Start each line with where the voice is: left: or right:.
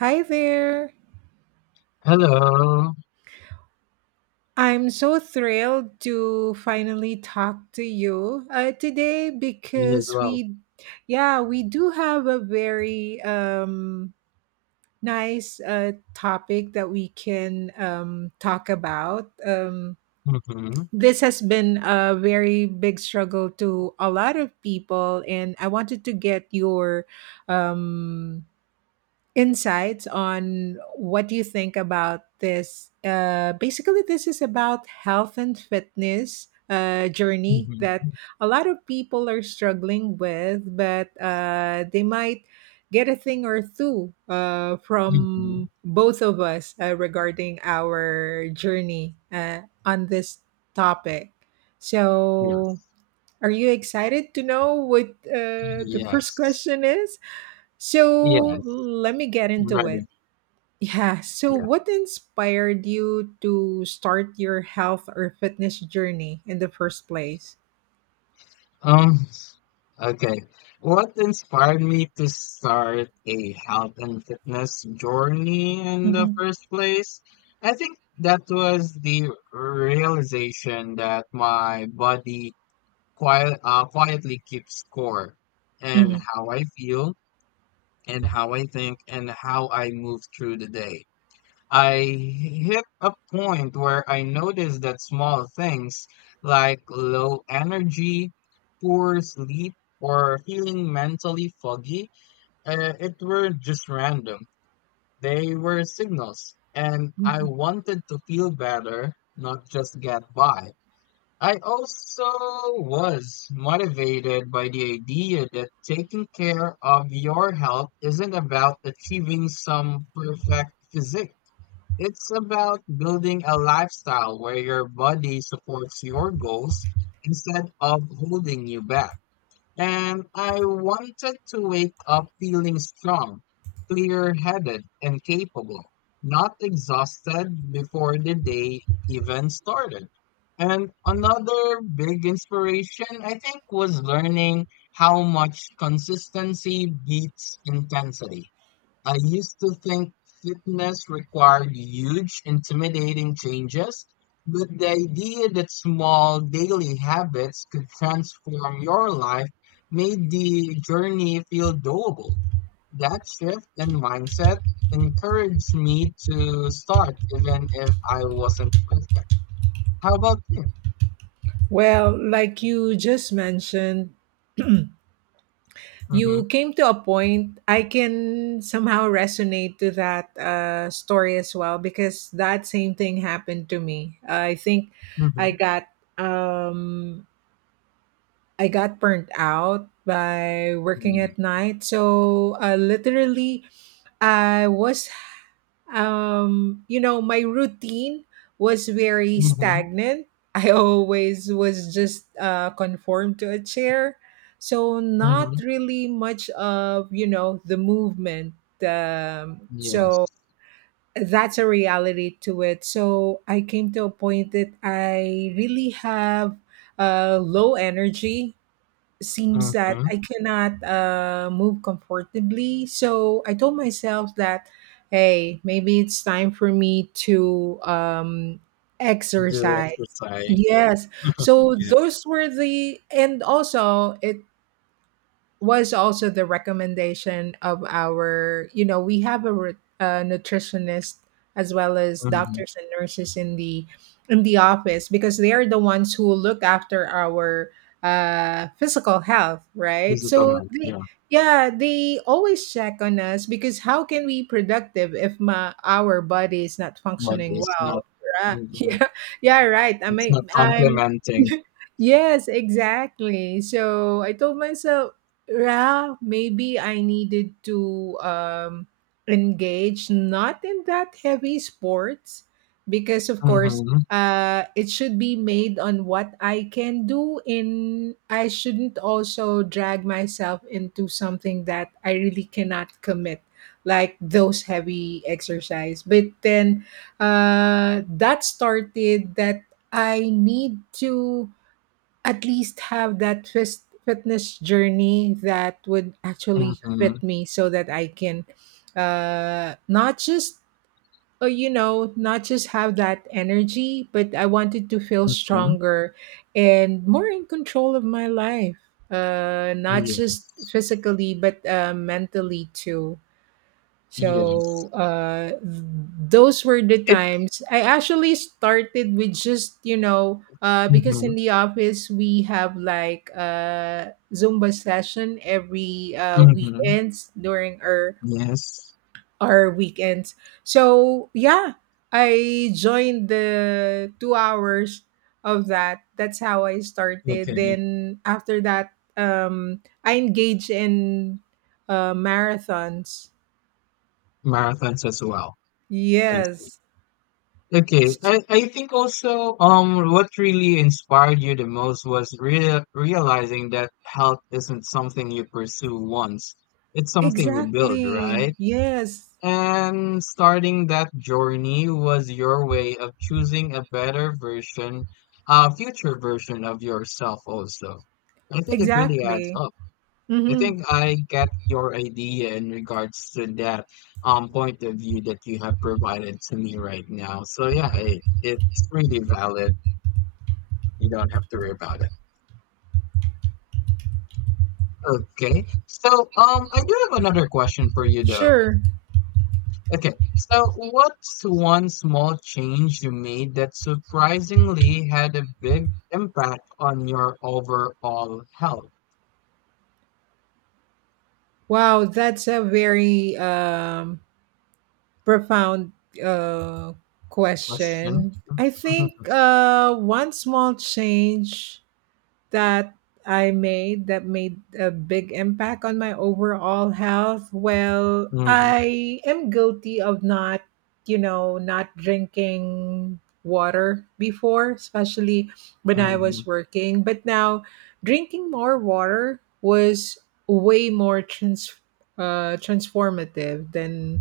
right: Hi there.
left: Hello.
right: I'm so thrilled to finally talk to you today
left: Me as
right: because
left: well.
right: yeah, we do have a very nice topic that we can talk about.
left: Mhm.
right: This has been a very big struggle to a lot of people, and I wanted to get your um, insights on what you think about this. Basically, this is about health and fitness journey
left: Mhm.
right: that a lot of people are struggling with, but they might get a thing or two
left: Mhm.
right: from both of us regarding our journey on this topic. So,
left: Yes.
right: are you excited to know what the first
left: Yes.
right: question is?
left: Yes.
right: So let me get into
left: Ready.
right: it. Yeah. So,
left: Yeah.
right: what inspired you to start your health or fitness journey in the first place?
left: Um, okay. What inspired me to start a health and fitness journey in the
right: Mhm,
left: first place? I think that was the realization that my body quietly keeps score and
right: mhm,
left: how I feel and how I think and how I move through the day. I hit a point where I noticed that small things like low energy, poor sleep, or feeling mentally foggy, it were just random. They were signals, and I
right: mhm.
left: wanted to feel better, not just get by. I also was motivated by the idea that taking care of your health isn't about achieving some perfect physique. It's about building a lifestyle where your body supports your goals instead of holding you back. And I wanted to wake up feeling strong, clear headed, and capable, not exhausted before the day even started. And another big inspiration, I think, was learning how much consistency beats intensity. I used to think fitness required huge, intimidating changes, but the idea that small daily habits could transform your life made the journey feel doable. That shift in mindset encouraged me to start, even if I wasn't perfect. How about you?
right: Well, like you just mentioned,
left: Mm-hmm.
right: you came to a point I can somehow resonate to that story as well because that same thing happened to me. I think
left: Mm-hmm.
right: I got um I got burnt out by working at night. So literally, I was, you know, my routine was very
left: Mm-hmm.
right: stagnant. I always was just conformed to a chair. So not
left: Mm-hmm.
right: really much of, you know, the movement. Um,
left: Yes.
right: so that's a reality to it. So I came to a point that I really have low energy. Seems that
left: Mm-hmm.
right: I cannot move comfortably. So I told myself that, hey, maybe it's time for me to
left: Do
right: exercise.
left: exercise.
right: Yes. So
left: Yes.
right: those were the, and also it was also the recommendation of our, you know, we have a, a nutritionist as well as
left: Mm-hmm.
right: doctors and nurses in the office because they are the ones who look after our physical health, right?
left: Physical
right: So
left: health.
right: they,
left: Yeah.
right: yeah, they always check on us because how can we productive if my our body is not
left: But
right: functioning
left: it's not,
right: well, right?
left: mhm,
right: Yeah, yeah, right, I
left: it's not
right: mean, I'm
left: complementing.
right: yes, exactly. So I told myself, yeah, maybe I needed to engage not in that heavy sports because of course
left: Mhm,
right: it should be made on what I can do in. I shouldn't also drag myself into something that I really cannot commit like those heavy exercise. But then that started that I need to at least have that fitness journey that would actually
left: mhm,
right: fit me so that I can not just you know, not just have that energy, but I wanted to feel
left: mhm.
right: stronger and more in control of my life, not just
left: Yes.
right: physically but mentally too.
left: Yes.
right: So those were the
left: It,
right: times. I actually started with just, you know, because
left: mhm,
right: in the office we have like a Zumba session every
left: mhm.
right: weekends during
left: Yes.
right: our weekends. So yeah, I joined the 2 hours of that. That's how I started.
left: Okay.
right: Then after that, I engaged in marathons.
left: Marathons as well. I see.
right: Yes.
left: Okay. I think also what really inspired you the most was realizing that health isn't something you pursue once. It's something you build,
right: Exactly.
left: right?
right: Yes,
left: And starting that journey was your way of choosing a better version, a future version of yourself also. I think it really adds
right: exactly.
left: up. I
right: Hmm.
left: think I get your idea in regards to that point of view that you have provided to me right now. So yeah, it's really valid. You don't have to worry about it. Okay. So I do have another question for you though.
right: Sure.
left: Okay, so what's one small change you made that surprisingly had a big impact on your overall health?
right: Wow, that's a very profound uh,
left: Question.
right: question. I think one small change that I made that made a big impact on my overall health? Well,
left: Hmm.
right: I am guilty of not, you know, not drinking water before, especially when I
left: Hmm.
right: was working. But now drinking more water was way more transformative than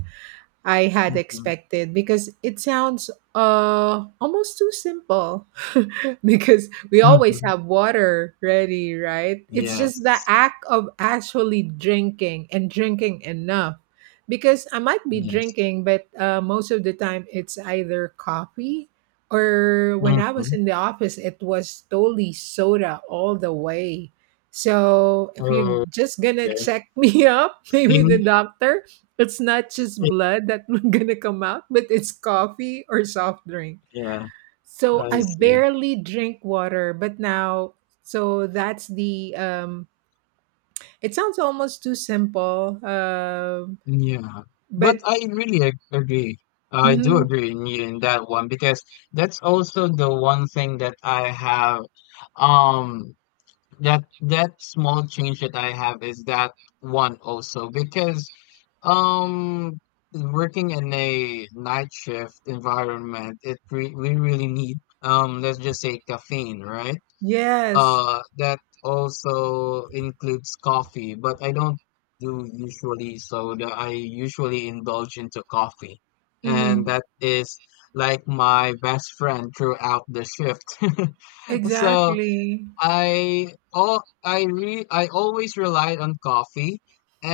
right: I had
left: Hmm.
right: expected because it sounds almost too simple because we always
left: Hmm.
right: have water ready, right? It's just the
left: Yes,
right: act of actually drinking and drinking enough. Because I might be
left: yes.
right: drinking, but most of the time it's either coffee, or when I was
left: Mm-hmm.
right: in the office, it was totally soda all the way. So if you're just gonna
left: Okay.
right: check me up, maybe the
left: Same,
right: doctor, it's not just
left: same.
right: blood that gonna come out, but it's coffee or soft drink.
left: Yeah,
right: So
left: I
right: I
left: see.
right: barely drink water, but now so that's the it sounds almost too simple.
left: Yeah, but
right: But
left: I really agree. I do
right: Mhm,
left: agree in you in that one because that's also the one thing that I have, um that that small change that I have is that one also because, um working in a night shift environment we really need, let's just say caffeine, right?
right: yes.
left: That also includes coffee, but I don't do usually soda. I usually indulge into coffee, and
right: Mhm.
left: that is like my best friend throughout the shift. So
right: Exactly.
left: I all I re I always relied on coffee,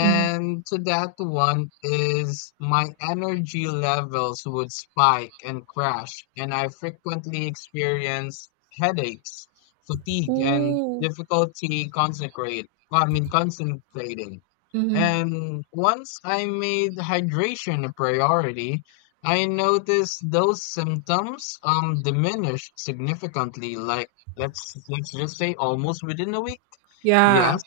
right: Mhm.
left: to that one is my energy levels would spike and crash, and I frequently experience headaches, fatigue, and
right: Ooh.
left: difficulty concentrate. I mean concentrating.
right: Mhm.
left: And once I made hydration a priority, I noticed those symptoms diminish significantly, like, let's just say almost within a week. Yes.
right: Yeah,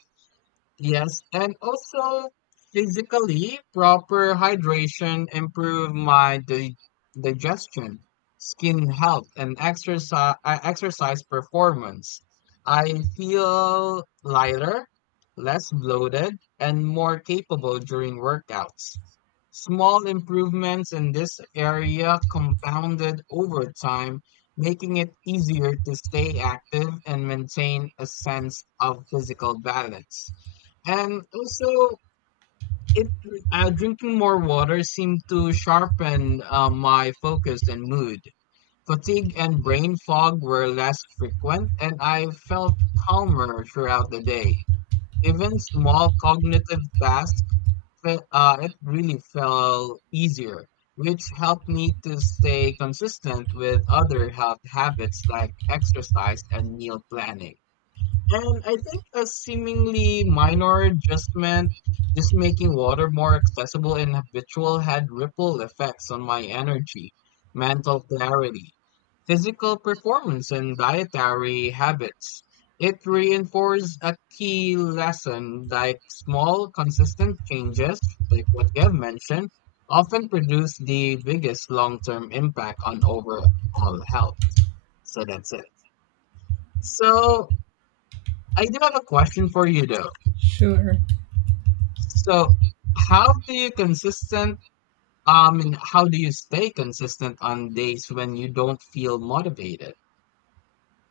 left: Yes, and also physically, proper hydration improve my di digestion, skin health, and exercise performance. I feel lighter, less bloated, and more capable during workouts. Small improvements in this area compounded over time, making it easier to stay active and maintain a sense of physical balance. And also, it, drinking more water seemed to sharpen my focus and mood. Fatigue and brain fog were less frequent, and I felt calmer throughout the day. Even small cognitive tasks, it really felt easier, which helped me to stay consistent with other health habits like exercise and meal planning. And I think a seemingly minor adjustment, just making water more accessible and habitual, had ripple effects on my energy, mental clarity, physical performance, and dietary habits. It reinforced a key lesson, like small, consistent changes, like what you have mentioned, often produce the biggest long term impact on overall health. So that's it. So I do have a question for you though.
right: sure.
left: So, how do you consistent? How do you stay consistent on days when you don't feel motivated?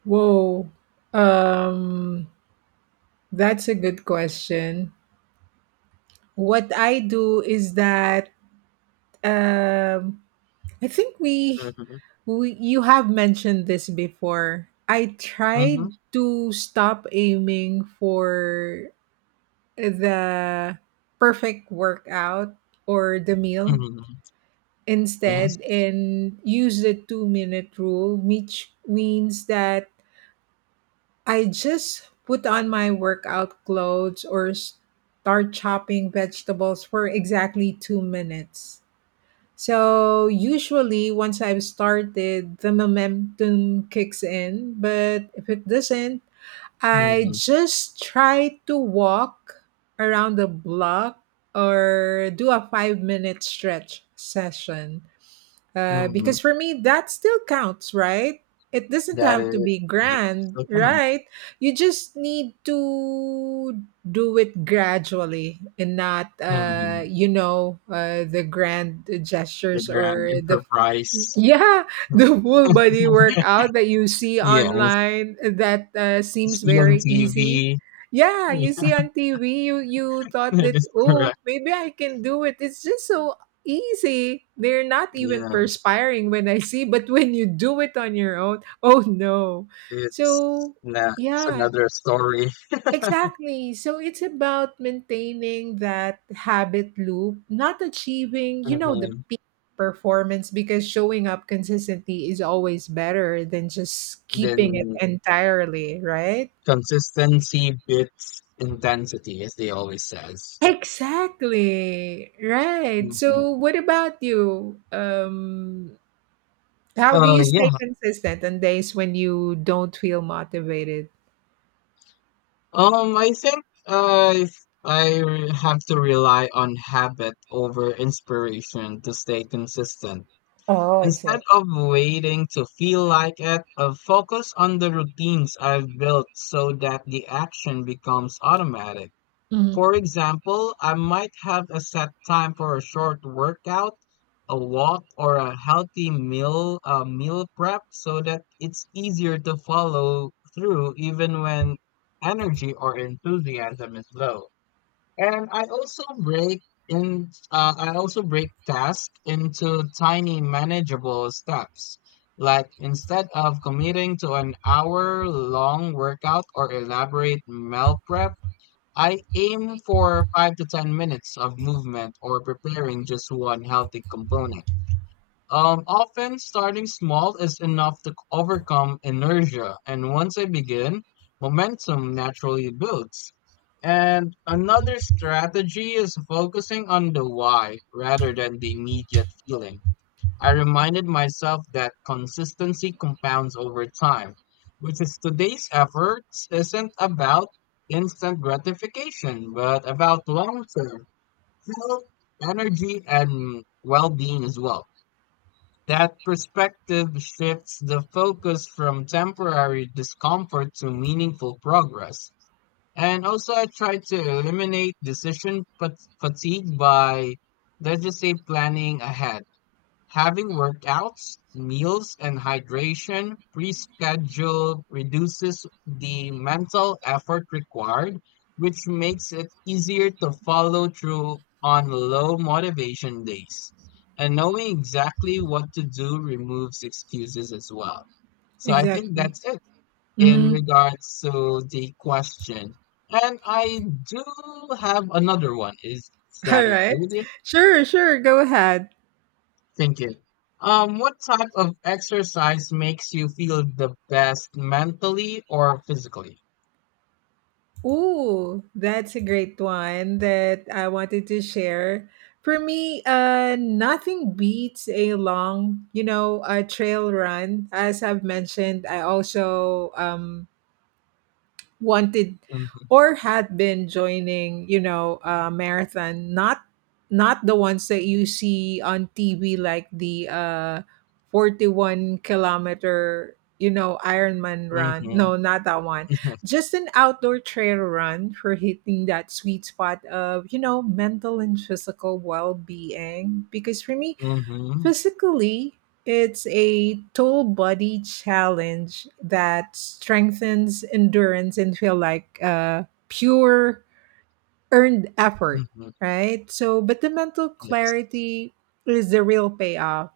right: Whoa. Um that's a good question. What I do is that um I think we,
left: Mhm,
right: we, you have mentioned this before. I tried
left: mhm,
right: to stop aiming for the perfect workout or the meal
left: mhm. Yes.
right: instead and use the 2-minute rule, which means that I just put on my workout clothes or start chopping vegetables for exactly 2 minutes. So usually once I've started, the momentum kicks in, but if it doesn't, I
left: Mhm,
right: just try to walk around the block or do a 5-minute stretch session.
left: mhm.
right: Because for me, that still counts, right? It doesn't
left: That
right: have to
left: is
right: be
left: that
right: grand,
left: still counts.
right: right? You just need to do it gradually and not,
left: Mhm.
right: you know, the grand
left: The
right: gestures
left: grand
right: or the,
left: enterprise.
right: yeah, the full body workout that you see
left: Yes.
right: online that seems
left: See on
right: very
left: TV.
right: easy. Yeah, you
left: Yeah,
right: see on TV, you you thought
left: that
right: that,
left: is
right: oh,
left: correct.
right: maybe I can do it. It's just so easy. They're not even
left: Yes,
right: perspiring when I see, but when you do it on your own, oh no.
left: it's
right: So,
left: nah, it's
right: yeah,
left: another story.
right: exactly. So it's about maintaining that habit loop, not achieving, you know, the
left: Mhm.
right: peak performance because showing up consistently is always better than just keeping it
left: Then,
right: entirely, right?
left: consistency beats intensity, as they always says.
right: Exactly. Right.
left: Mhm.
right: So what about you? How do
left: Uh,
right: you
left: yeah.
right: stay consistent on days when you don't feel motivated?
left: I think if I have to rely on habit over inspiration to stay consistent.
right: Oh, I see.
left: Instead of waiting to feel like it, focus on the routines I've built so that the action becomes automatic.
right: Mhm.
left: For example, I might have a set time for a short workout, a walk, or a healthy meal prep so that it's easier to follow through even when energy or enthusiasm is low. And I also I also break tasks into tiny manageable steps. Like instead of committing to an hour long workout or elaborate meal prep, I aim for 5 to 10 minutes of movement or preparing just one healthy component. Often starting small is enough to overcome inertia, and once I begin, momentum naturally builds. And another strategy is focusing on the why rather than the immediate feeling. I reminded myself that consistency compounds over time, which is today's efforts isn't about instant gratification, but about long term health, energy, and well being as well. That perspective shifts the focus from temporary discomfort to meaningful progress. And also, I try to eliminate decision fatigue by, let's just say, planning ahead. Having workouts, meals, and hydration pre-scheduled reduces the mental effort required, which makes it easier to follow through on low motivation days. And knowing exactly what to do removes excuses as well. So I think
right: Exactly.
left: that's it in
right: Mhm.
left: regards to the question. And I do have another one. Is that
right: All
left: okay
right: right.
left: with you?
right: Sure, sure. Go ahead.
left: Thank you. What type of exercise makes you feel the best mentally or physically?
right: Ooh, that's a great one that I wanted to share. For me, nothing beats a long, you know, a trail run. As I've mentioned, I also wanted
left: Mm-hmm.
right: or had been joining, you know, marathon, not not the ones that you see on TV like the 41 kilometer, you know, ironman
left: Mm-hmm.
right: run, no, not that one,
left: Mm-hmm.
right: just an outdoor trail run for hitting that sweet spot of, you know, mental and physical well-being because for me
left: Mm-hmm.
right: physically, it's a total body challenge that strengthens endurance and feel like pure earned effort,
left: Mm-hmm.
right: right? So, but the mental
left: Yes.
right: clarity is the real payoff,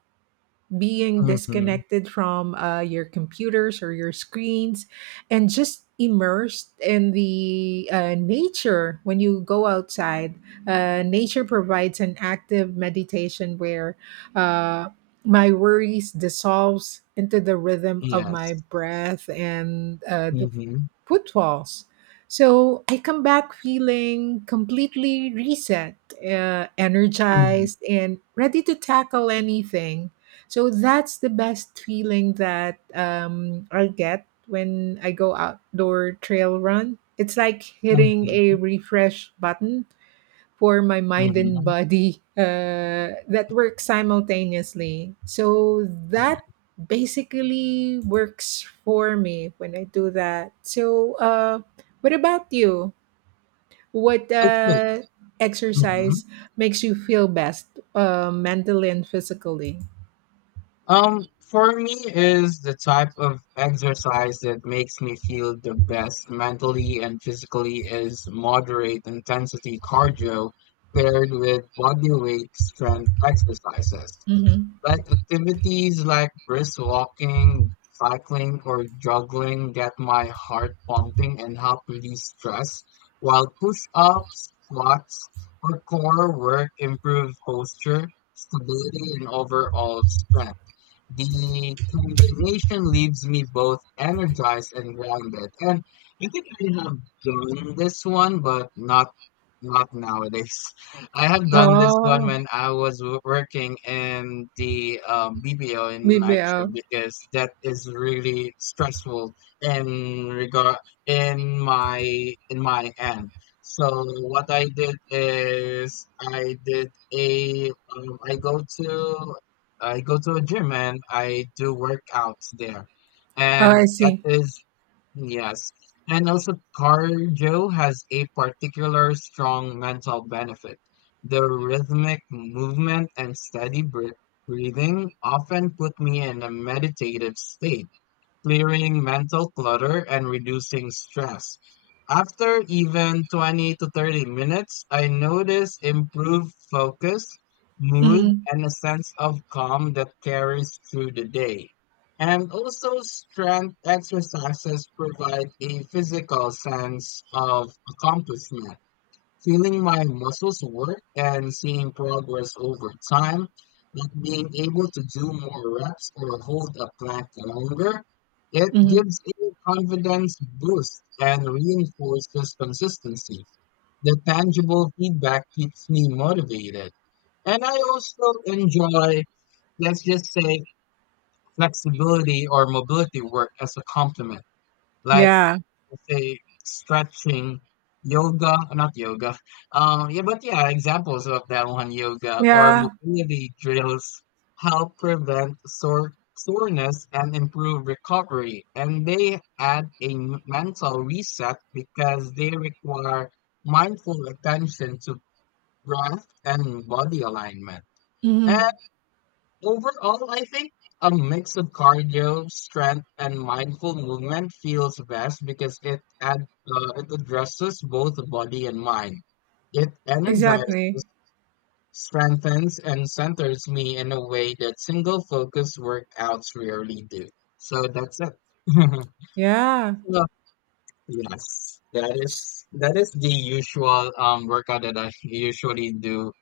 right: being
left: Mm-hmm.
right: disconnected from your computers or your screens and just immersed in the nature. When you go outside, nature provides an active meditation where uh, my worries dissolves into the rhythm of my
left: Yes.
right: breath and the
left: Mm-hmm.
right: footfalls. So I come back feeling completely reset,
left: Mm-hmm.
right: energized and ready to tackle anything. So that's the best feeling that I get when I go outdoor trail run. It's like hitting
left: Mm-hmm.
right: a refresh button for my mind and
left: Mm-hmm.
right: body that works simultaneously. So that basically works for me when I do that. So, what about you? What
left: Okay.
right: exercise makes you feel best mentally and physically?
left: For me is the type of exercise that makes me feel the best mentally and physically is moderate intensity cardio paired with body weight strength exercises.
right: Mhm.
left: Like activities like brisk walking, cycling, or jogging get my heart pumping and help release stress, while push-ups, squats, or core work improve posture, stability, and overall strength. The conversation leaves me both energized and grounded. And I think I have done this one, but not nowadays. I have done this one
right: Oh,
left: when I was working in the BPO in night shift
right: BBL.
left: because that is really stressful in regard in my in my end. So what I did is I did a I go to a gym and I do workouts there.
right: Oh,
left: And
right: I
left: that
right: see.
left: is, yes. And also, cardio has a particular strong mental benefit. The rhythmic movement and steady breathing often put me in a meditative state clearing mental clutter and reducing stress. After even 20 to 30 minutes, I notice improved focus, mood,
right: Mhm,
left: and a sense of calm that carries through the day. And also, strength exercises provide a physical sense of accomplishment feeling my muscles work and seeing progress over time, like being able to do more reps or hold a plank longer, it
right: mhm.
left: gives a confidence boost and reinforces consistency. The tangible feedback keeps me motivated. And I also enjoy, let's just say, flexibility or mobility work as a complement. Like
right: Yeah,
left: say stretching, yoga, not yoga. Yeah, but yeah, examples of that one yoga or
right: yeah,
left: mobility drills help prevent soreness and improve recovery. And they add a mental reset because they require mindful attention to breath and body alignment.
right: mhm,
left: Overall, I think a mix of cardio, strength, and mindful movement feels best because it addresses both body and mind. It energizes,
right: exactly.
left: strengthens, and centers me in a way that single focus workouts rarely do. So that's it.
right: Yeah,
left: So yes, that
right: s
left: is that is the usual workout that I usually do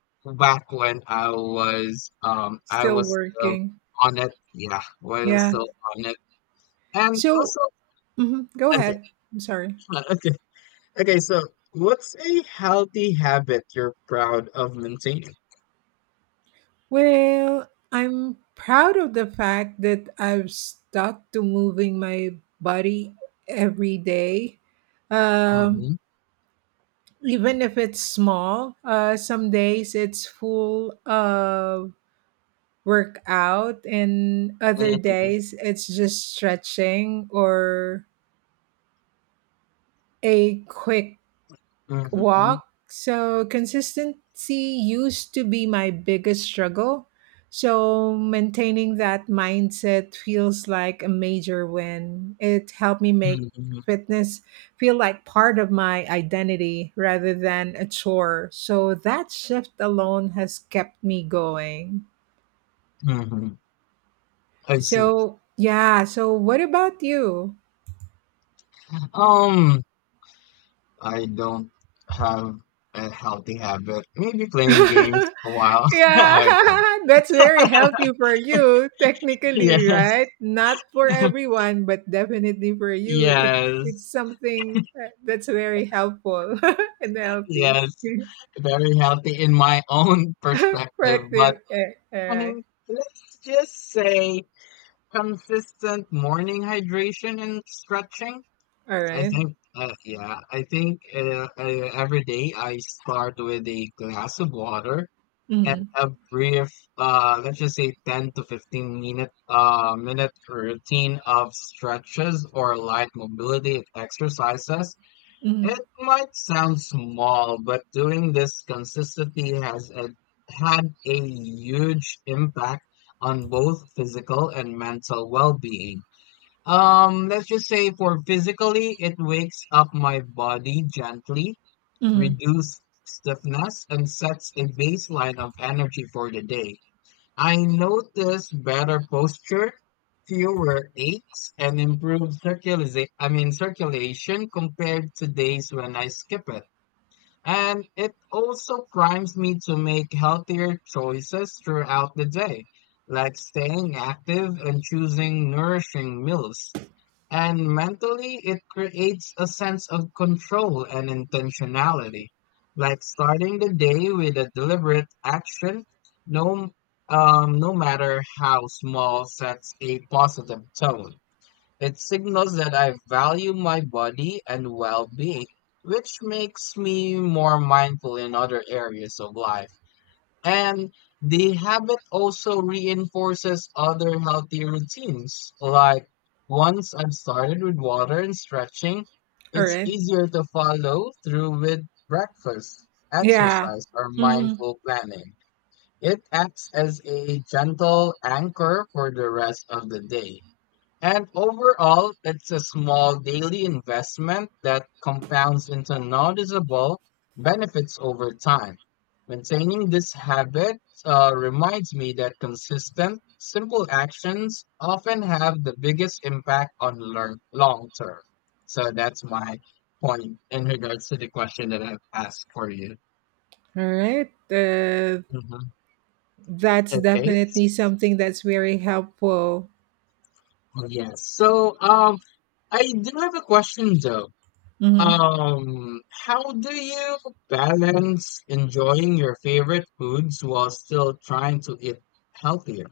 left: back when I was, I
right: still
left: was still
right: working.
left: on it. Yeah, when I was
right: Yeah.
left: still on it. And
right: So
left: also
right: mhm, go
left: okay,
right: ahead. I'm sorry.
left: uh, okay, okay, so what's a healthy habit you're proud of maintaining?
right: Well, I'm proud of the fact that I've stuck to moving my body every day.
left: Mm-hmm.
right: Um, Even if it's small, some days it's full of work out and other
left: Mm-hmm.
right: days it's just stretching or a quick
left: Mm-hmm. Mm-hmm.
right: walk. So consistency used to be my biggest struggle, so maintaining that mindset feels like a major win. It helped me make
left: Mm-hmm.
right: fitness feel like part of my identity rather than a chore, so that shift alone has kept me going.
left: Mm-hmm. I see.
right: So yeah, so what about you?
left: Um I don't have a healthy habit. Maybe playing games a while.
right: Yeah, that's very healthy for you,
left: Oh, sorry.
right: technically, right?
left: Yes,
right: Not for everyone, but definitely for you,
left: yes,
right: it's something that's very helpful and healthy.
left: yes. Very healthy in my own perspective, but
right: Corrective. Eh,
left: I
right: correct.
left: mean, let's just say consistent morning hydration and stretching.
right: All
left: I
right: right.
left: think, I think every day I start with a glass of water and
right: Mm-hmm.
left: a brief, let's just say 10 to 15 minute routine of stretches or light mobility exercises. It
right: Mm-hmm.
left: might sound small, but doing this consistently had a huge impact on both physical and mental well-being. Let's just say for physically, it wakes up my body gently
right: Mm-hmm.
left: reduce stiffness, and sets a baseline of energy for the day. I notice better posture, fewer aches, and improved circulation, I mean circulation compared to days when I skip it. And it also primes me to make healthier choices throughout the day, like staying active and choosing nourishing meals. And mentally, it creates a sense of control and intentionality, like starting the day with a deliberate action, no, no matter how small, sets a positive tone. It signals that I value my body and well being, which makes me more mindful in other areas of life. And the habit also reinforces other healthy routines. Like once I've started with water and stretching,
right: All
left: it's
right: right.
left: easier to follow through with breakfast,
right: Yeah.
left: exercise, or
right: Mm-hmm.
left: mindful planning. It acts as a gentle anchor for the rest of the day. And overall, it's a small daily investment that compounds into noticeable benefits over time. Maintaining this habit reminds me that consistent, simple actions often have the biggest impact on long term. So that's my point in regards to the question that I've asked for you.
right: All right.
left: Mhm.
right: That's
left: Okay.
right: definitely something that's very helpful.
left: Yes. So I do have a question though.
right: Mhm.
left: How do you balance enjoying your favorite foods while still trying to eat healthier?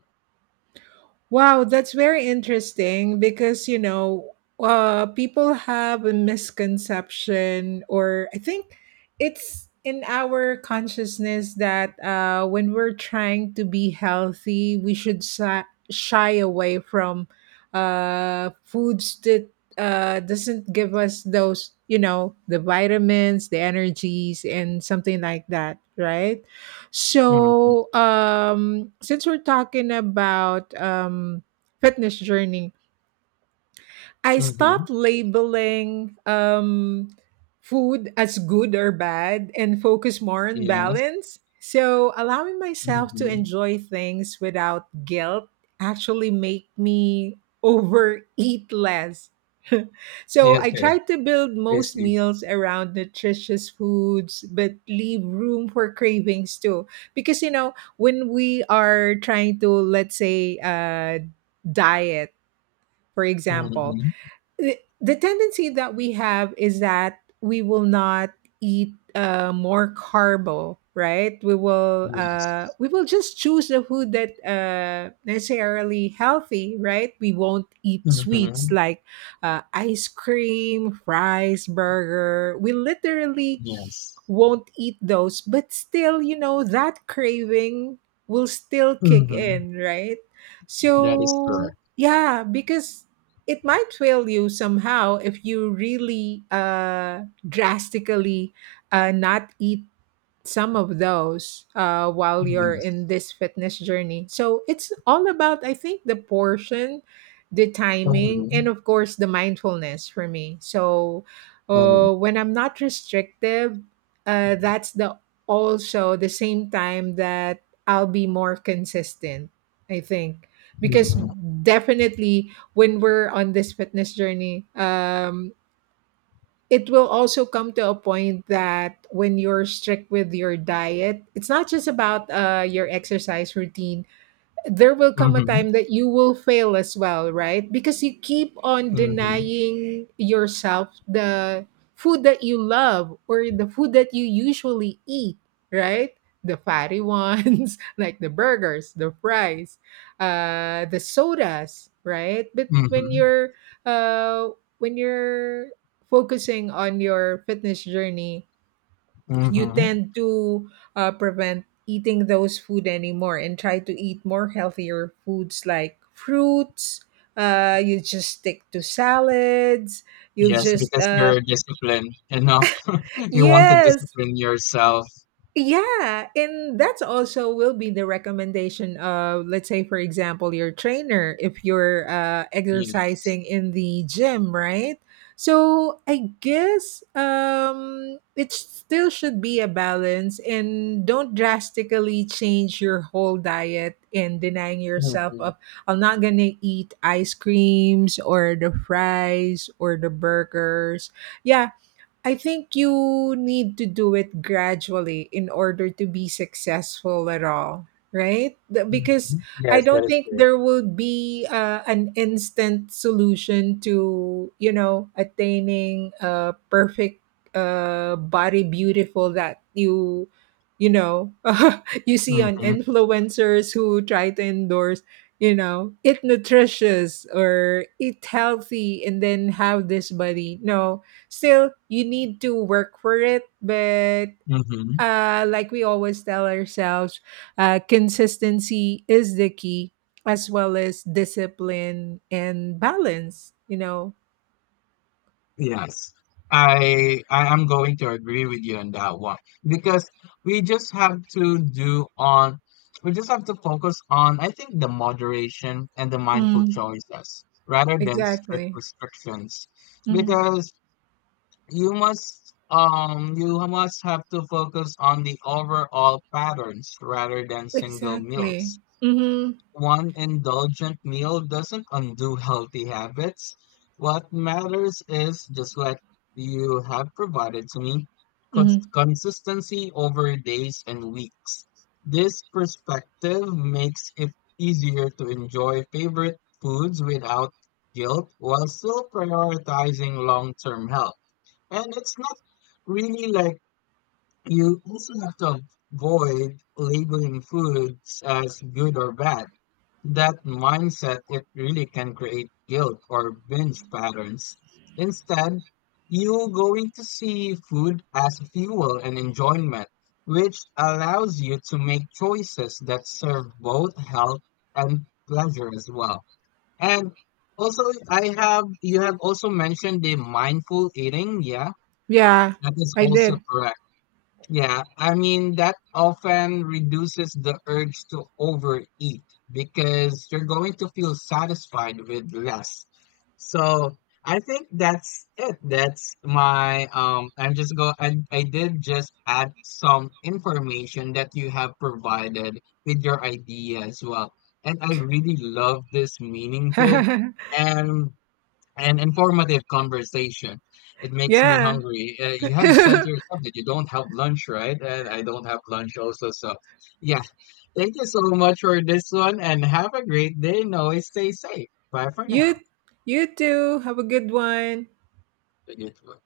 right: Wow, that's very interesting because, you know, people have a misconception, or I think it's in our consciousness that when we're trying to be healthy, we should shy away from foods that doesn't give us those, you know, the vitamins, the energies, and something like that, right?
left: Mm-hmm.
right: So, since we're talking about fitness journey, I
left: Mm-hmm.
right: stopped labeling food as good or bad and focus more on
left: Yes.
right: balance. So allowing myself to
left: Mm-hmm.
right: enjoy things without guilt actually make me overeat less.
left: Yeah,
right: So I
left: okay,
right: try to build
left: I
right: most
left: see.
right: meals around nutritious foods, but leave room for cravings too. Because you know, when we are trying to, let's say, diet, for example,
left: Mm-hmm.
right: the tendency that we have is that we will not eat more carbo, right? We will
left: Yes.
right: we will just choose the food that necessarily healthy, right? We won't eat sweets
left: Mm-hmm.
right: like ice cream, fries, burger, we literally
left: Yes.
right: won't eat those, but still, you know, that craving will still kick
left: Mm-hmm.
right: in, right?
left: That is
right: So
left: correct.
right: yeah, because it might fail you somehow if you really drastically not eat some of those while you're
left: Yes.
right: in this fitness journey. So it's all about, I think, the portion, the timing,
left: Mm-hmm.
right: and of course, the mindfulness for me. So
left: Mm-hmm.
right: when I'm not restrictive, that's the also the same time that I'll be more consistent, I think. Because
left: Mm-hmm.
right: definitely when we're on this fitness journey, it will also come to a point that when you're strict with your diet, it's not just about your exercise routine, there will come a time that you will fail as well, right? Because you keep on
left: Mm-hmm.
right: denying yourself the food that you love or the food that you usually eat, right? The fatty ones, like the burgers, the fries, the sodas, right? But
left: Mm-hmm.
right: uh, when you're focusing on your fitness journey, you
left: Mm-hmm.
right: tend to prevent eating those food anymore and try to eat more healthier foods like fruits, you just stick to salads, you'll
left: Yes,
right: just
left: because you're disciplined enough. You want to
right: yes.
left: discipline yourself.
right: Yeah, and that's also will be the recommendation of, let's say, for example, your trainer if you're
left: Yes.
right: exercising in the gym, right? So I guess it still should be a balance, and don't drastically change your whole diet and denying yourself
left: Mhm,
right: of I'm not gonna eat ice creams or the fries or the burgers. Yeah, I think you need to do it gradually in order to be successful at all, right? Because
left: mhm.
right: I
left: Yes, that
right: don't
left: is
right: think
left: correct.
right: there will be an instant solution to, you know, attaining a perfect body beautiful that you know, you see on
left: Mhm,
right: influencers who try to endorse, you know, eat nutritious or eat healthy and then have this body, no, still you need to work for it. But
left: mhm.
right: like we always tell ourselves, consistency is the key, as well as discipline and balance, you know.
left: Yes. I am going to agree with you on that one because we just have to do on we just have to focus on I think the moderation and the mindful
right: Mm.
left: choices rather than strict
right: Exactly.
left: restrictions,
right: Mm.
left: because you must have to focus on the overall patterns rather than single
right: Exactly.
left: meals.
right: Mm-hmm.
left: One indulgent meal doesn't undo healthy habits. What matters is just what you have provided to me,
right: Mm-hmm.
left: consistency over days and weeks. This perspective makes it easier to enjoy favorite foods without guilt while still prioritizing long term health. And it's not really like you also have to avoid labeling foods as good or bad, that mindset, it really can create guilt or binge patterns. Instead, you're going to see food as fuel and enjoyment, which allows you to make choices that serve both health and pleasure as well. And also, you have also mentioned the mindful eating. Yeah,
right: Yeah,
left: that is
right: I
left: also
right: did.
left: correct. Yeah, I mean, that often reduces the urge to overeat because you're going to feel satisfied with less. So I think that's it. That's my I'm just go I did just add some information that you have provided with your idea as well. And I really love this meaningful and informative conversation. It makes me
right: Yeah.
left: hungry. You have said to yourself that you don't have lunch, right? And I don't have lunch also. So, yeah, thank you so much for this one and have a great day. And always stay safe. Bye for
right: you
left: now.
right: you too, have a good one.
left: Good one.